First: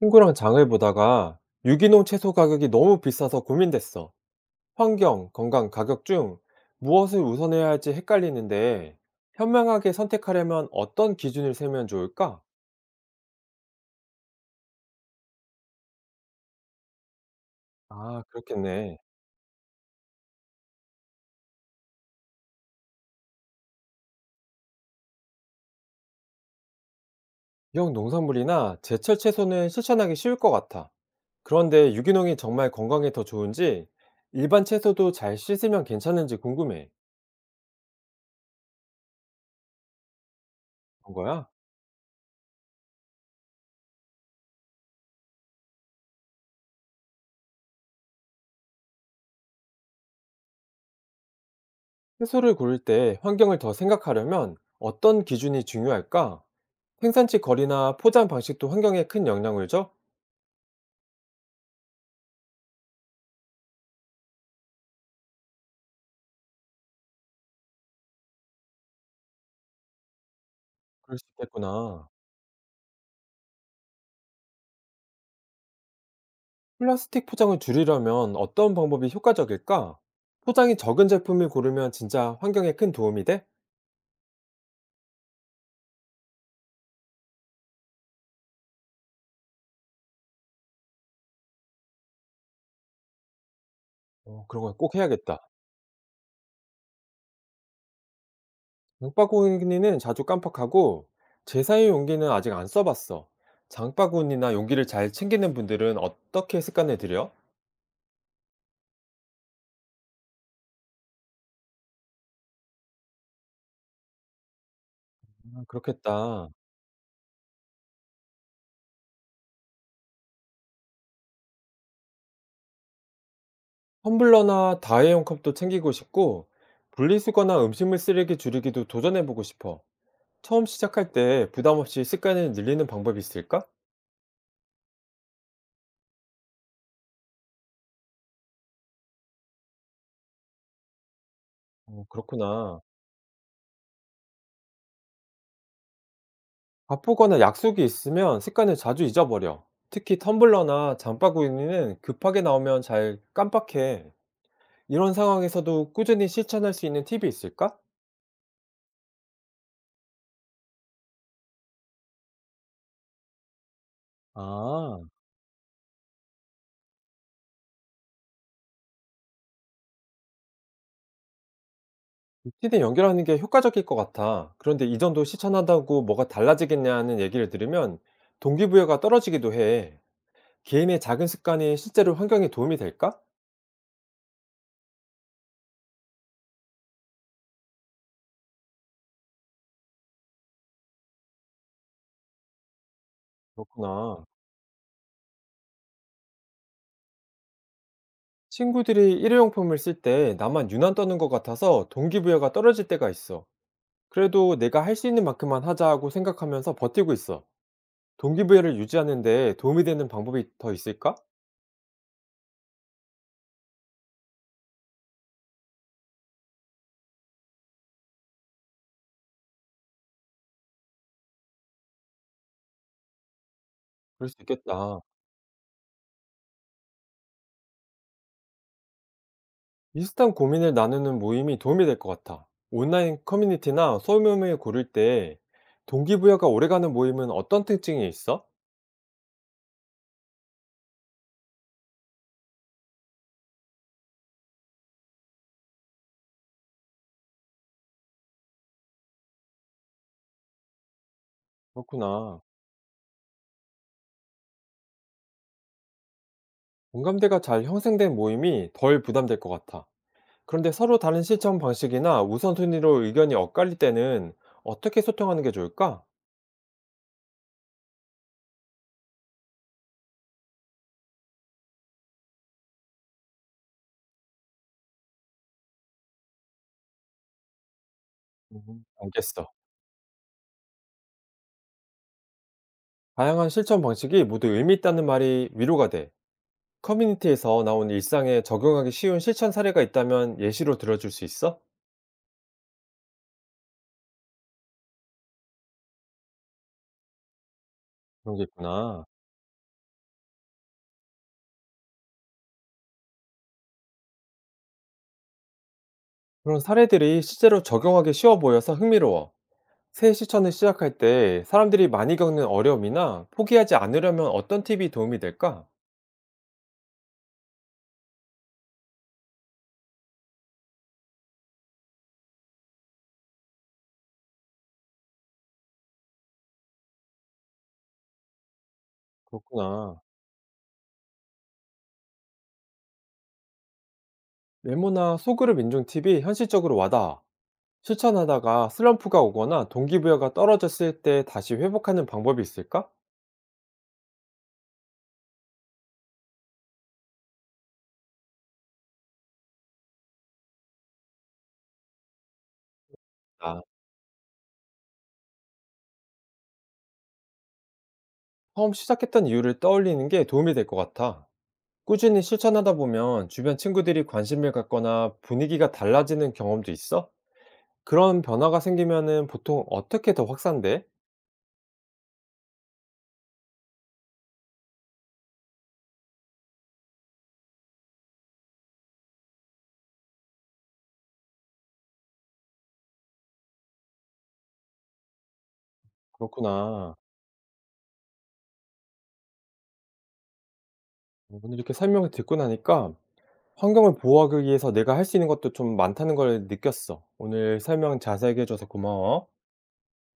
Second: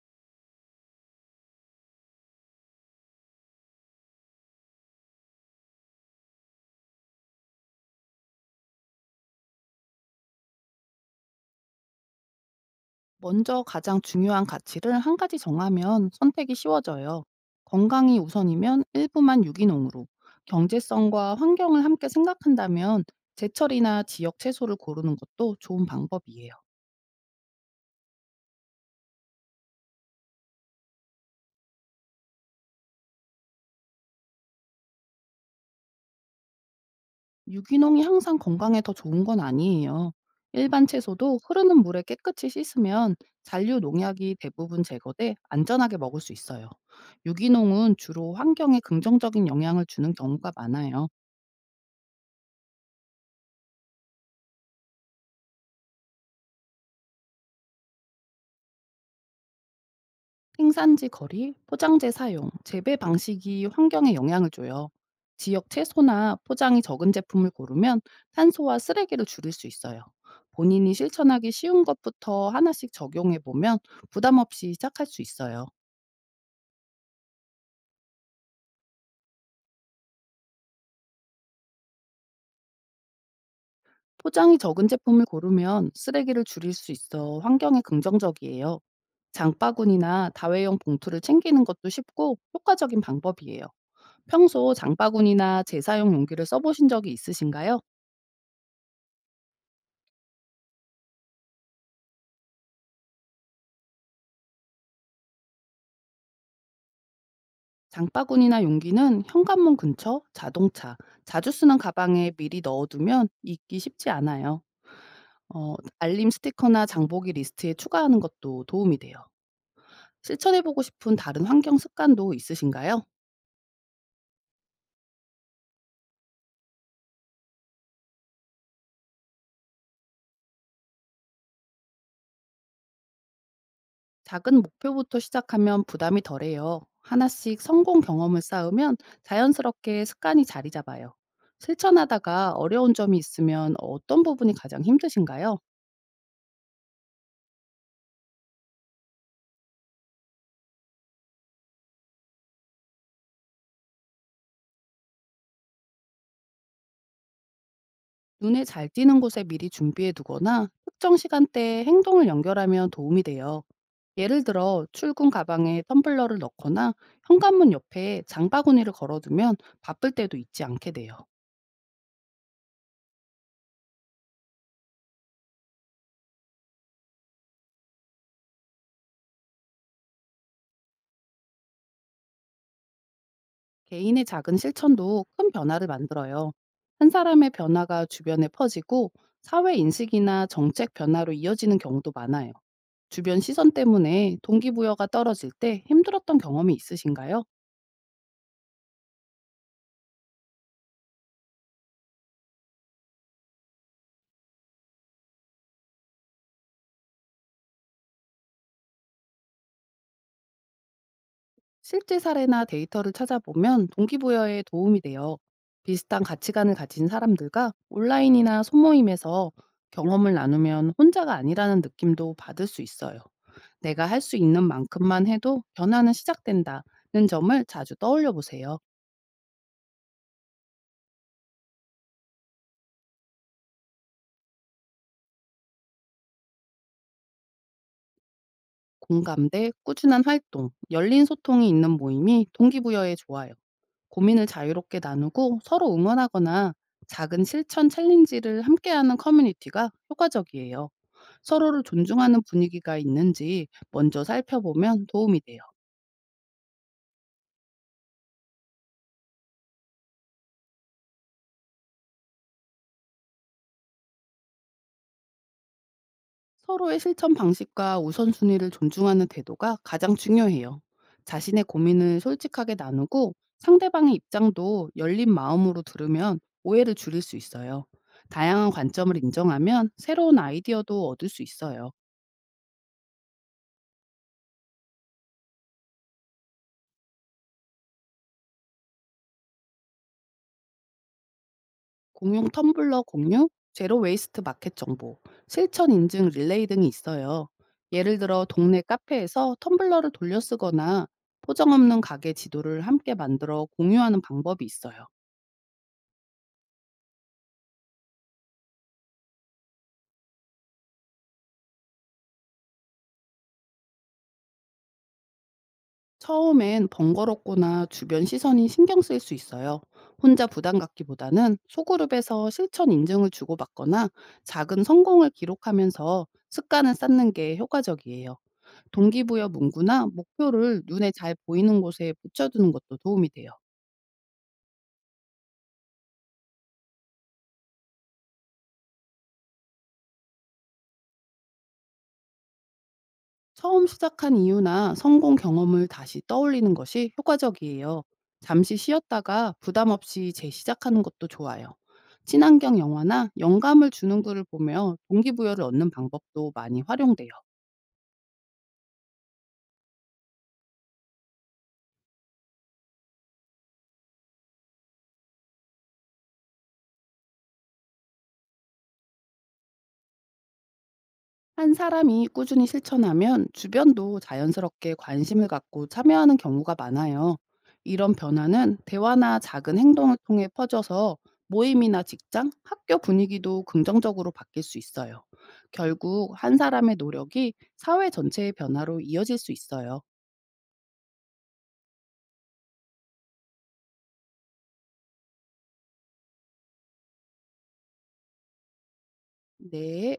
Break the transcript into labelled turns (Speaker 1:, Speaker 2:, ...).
Speaker 1: 친구랑 장을 보다가 유기농 채소 가격이 너무 비싸서 고민됐어. 환경, 건강, 가격 중 무엇을 우선해야 할지 헷갈리는데 현명하게 선택하려면 어떤 기준을 세면 좋을까?
Speaker 2: 먼저 가장 중요한 가치를 한 가지 정하면 선택이 쉬워져요. 건강이
Speaker 1: 아,
Speaker 2: 우선이면
Speaker 1: 그렇겠네.
Speaker 2: 일부만 유기농으로, 경제성과 환경을 함께 생각한다면 제철이나 지역 채소를 고르는 것도 좋은 방법이에요.
Speaker 1: 이형 농산물이나 제철 채소는 실천하기 쉬울 것 같아. 그런데 유기농이 정말 건강에 더 좋은지 일반 채소도 잘 씻으면 괜찮은지 궁금해.
Speaker 2: 유기농이 항상 건강에 더 좋은 건 아니에요. 일반
Speaker 1: 그런
Speaker 2: 채소도
Speaker 1: 거야?
Speaker 2: 흐르는 물에 깨끗이 씻으면 잔류 농약이 대부분 제거돼 안전하게 먹을 수 있어요. 유기농은 주로 환경에 긍정적인 영향을 주는 경우가 많아요.
Speaker 1: 채소를 고를 때 환경을 더 생각하려면 어떤 기준이 중요할까? 생산지 거리나 포장 방식도 환경에 큰 영향을 줘?
Speaker 2: 생산지 거리, 포장재 사용, 재배 방식이 환경에 영향을 줘요. 지역 채소나 포장이 적은 제품을 고르면 탄소와 쓰레기를 줄일 수 있어요. 본인이
Speaker 1: 그럴 수
Speaker 2: 실천하기 쉬운
Speaker 1: 있겠구나.
Speaker 2: 것부터 하나씩 적용해 보면 부담 없이 시작할 수 있어요.
Speaker 1: 플라스틱 포장을 줄이려면 어떤 방법이 효과적일까? 포장이 적은 제품을 고르면 진짜 환경에 큰 도움이 돼?
Speaker 2: 포장이 적은 제품을 고르면 쓰레기를 줄일 수 있어 환경에 긍정적이에요. 장바구니나 다회용 봉투를 챙기는 것도 쉽고 효과적인 방법이에요.
Speaker 1: 어, 그런
Speaker 2: 평소
Speaker 1: 걸 꼭 해야겠다.
Speaker 2: 장바구니나 재사용 용기를 써보신 적이 있으신가요?
Speaker 1: 장바구니는 자주 깜빡하고 재사용 용기는 아직 안 써봤어. 장바구니나 용기를 잘 챙기는 분들은 어떻게 습관을 들여?
Speaker 2: 장바구니나 용기는 현관문 근처, 자동차, 자주 쓰는 가방에 미리 넣어두면 잊기 쉽지 않아요.
Speaker 1: 아,
Speaker 2: 알림
Speaker 1: 그렇겠다.
Speaker 2: 스티커나 장보기 리스트에 추가하는 것도 도움이 돼요. 실천해보고 싶은 다른 환경 습관도 있으신가요?
Speaker 1: 텀블러나 다회용 컵도 챙기고 싶고, 분리수거나 음식물 쓰레기 줄이기도 도전해보고 싶어. 처음 시작할 때 부담 없이 습관을 늘리는 방법이 있을까?
Speaker 2: 작은 목표부터 시작하면 부담이 덜해요. 하나씩 성공 경험을 쌓으면 자연스럽게 습관이 자리 잡아요.
Speaker 1: 어,
Speaker 2: 실천하다가
Speaker 1: 그렇구나.
Speaker 2: 어려운 점이 있으면 어떤 부분이 가장 힘드신가요?
Speaker 1: 바쁘거나 약속이 있으면 습관을 자주 잊어버려. 특히 텀블러나 장바구니는 급하게 나오면 잘 깜빡해. 이런 상황에서도 꾸준히 실천할 수 있는 팁이 있을까?
Speaker 2: 눈에 잘 띄는 곳에 미리 준비해 두거나 특정 시간대에 행동을 연결하면 도움이 돼요. 예를 들어
Speaker 1: 아,
Speaker 2: 출근 가방에 텀블러를 넣거나 현관문 옆에 장바구니를 걸어두면 바쁠 때도 잊지 않게 돼요.
Speaker 1: 루틴에 연결하는 게 효과적일 것 같아. 그런데 이전도 실천한다고 뭐가 달라지겠냐는 얘기를 들으면 동기부여가 떨어지기도 해. 개인의 작은 습관이 실제로 환경에 도움이 될까?
Speaker 2: 개인의 작은 실천도 큰 변화를 만들어요. 한 사람의 변화가 주변에 퍼지고 사회 인식이나 정책 변화로 이어지는 경우도 많아요. 주변 시선
Speaker 1: 그렇구나.
Speaker 2: 때문에 동기부여가 떨어질 때 힘들었던 경험이 있으신가요?
Speaker 1: 친구들이 일회용품을 쓸 때 나만 유난 떠는 것 같아서 동기부여가 떨어질 때가 있어. 그래도 내가 할 수 있는 만큼만 하자 하고 생각하면서 버티고 있어. 동기부여를 유지하는데 도움이 되는 방법이 더 있을까?
Speaker 2: 실제 사례나 데이터를 찾아보면 동기부여에 도움이 돼요. 비슷한 가치관을 가진 사람들과 온라인이나 소모임에서 경험을 나누면 혼자가 아니라는 느낌도 받을 수 있어요. 내가 할
Speaker 1: 그럴
Speaker 2: 수
Speaker 1: 수
Speaker 2: 있는
Speaker 1: 있겠다.
Speaker 2: 만큼만 해도 변화는 시작된다는 점을 자주 떠올려 보세요.
Speaker 1: 비슷한 고민을 나누는 모임이 도움이 될 것 같아. 온라인 커뮤니티나 소모임을 고를 때 동기부여가 오래가는 모임은 어떤 특징이 있어?
Speaker 2: 공감대, 꾸준한 활동, 열린 소통이 있는 모임이 동기부여에 좋아요. 고민을 자유롭게 나누고 서로 응원하거나 작은 실천 챌린지를 함께하는 커뮤니티가 효과적이에요. 서로를 존중하는
Speaker 1: 그렇구나.
Speaker 2: 분위기가 있는지 먼저 살펴보면 도움이 돼요.
Speaker 1: 공감대가 잘 형성된 모임이 덜 부담될 것 같아. 그런데 서로 다른 실천 방식이나 우선순위로 의견이 엇갈릴 때는 어떻게 소통하는 게 좋을까?
Speaker 2: 서로의 실천 방식과 우선순위를 존중하는 태도가 가장 중요해요. 자신의 고민을 솔직하게 나누고 상대방의 입장도 열린 마음으로 들으면 오해를 줄일 수 있어요. 다양한 관점을
Speaker 1: 알겠어.
Speaker 2: 인정하면 새로운 아이디어도 얻을 수 있어요.
Speaker 1: 다양한 실천 방식이 모두 의미 있다는 말이 위로가 돼. 커뮤니티에서 나온 일상에 적용하기 쉬운 실천 사례가 있다면 예시로 들어줄 수 있어?
Speaker 2: 공용 텀블러 공유, 제로 웨이스트 마켓 정보, 실천 인증 릴레이 등이 있어요. 예를
Speaker 1: 그런 게
Speaker 2: 들어 동네
Speaker 1: 있구나.
Speaker 2: 카페에서 텀블러를 돌려쓰거나 포장 없는 가게 지도를 함께 만들어 공유하는 방법이 있어요.
Speaker 1: 그런 사례들이 실제로 적용하기 쉬워 보여서 흥미로워. 새 실천을 시작할 때 사람들이 많이 겪는 어려움이나 포기하지 않으려면 어떤 팁이 도움이 될까?
Speaker 2: 처음엔 번거롭거나 주변 시선이 신경 쓸 수 있어요. 혼자 부담 갖기보다는 소그룹에서 실천 인증을 주고받거나 작은 성공을 기록하면서 습관을 쌓는 게 효과적이에요. 동기부여
Speaker 1: 그렇구나.
Speaker 2: 문구나 목표를 눈에 잘 보이는 곳에 붙여두는 것도 도움이 돼요.
Speaker 1: 메모나 소그룹 인증 팁이 현실적으로 와닿아. 실천하다가 슬럼프가 오거나 동기부여가 떨어졌을 때 다시 회복하는 방법이 있을까?
Speaker 2: 처음 시작한 이유나 성공 경험을 다시 떠올리는 것이 효과적이에요. 잠시 쉬었다가 부담 없이 재시작하는 것도 좋아요. 친환경 영화나
Speaker 1: 아,
Speaker 2: 영감을 주는 글을 보며 동기부여를 얻는 방법도 많이 활용돼요.
Speaker 1: 처음 시작했던 이유를 떠올리는 게 도움이 될 것 같아. 꾸준히 실천하다 보면 주변 친구들이 관심을 갖거나 분위기가 달라지는 경험도 있어? 그런 변화가 생기면은 보통 어떻게 더 확산돼?
Speaker 2: 한 사람이 꾸준히 실천하면 주변도 자연스럽게 관심을 갖고 참여하는 경우가 많아요. 이런 변화는 대화나 작은 행동을 통해 퍼져서 모임이나 직장, 학교 분위기도 긍정적으로 바뀔 수 있어요. 결국 한
Speaker 1: 그렇구나.
Speaker 2: 사람의 노력이 사회 전체의 변화로 이어질 수 있어요.
Speaker 1: 오늘 이렇게 설명을 듣고 나니까 환경을 보호하기 위해서 내가 할 수 있는 것도 좀 많다는 걸 느꼈어. 오늘 설명 자세하게 해줘서 고마워.
Speaker 2: 네.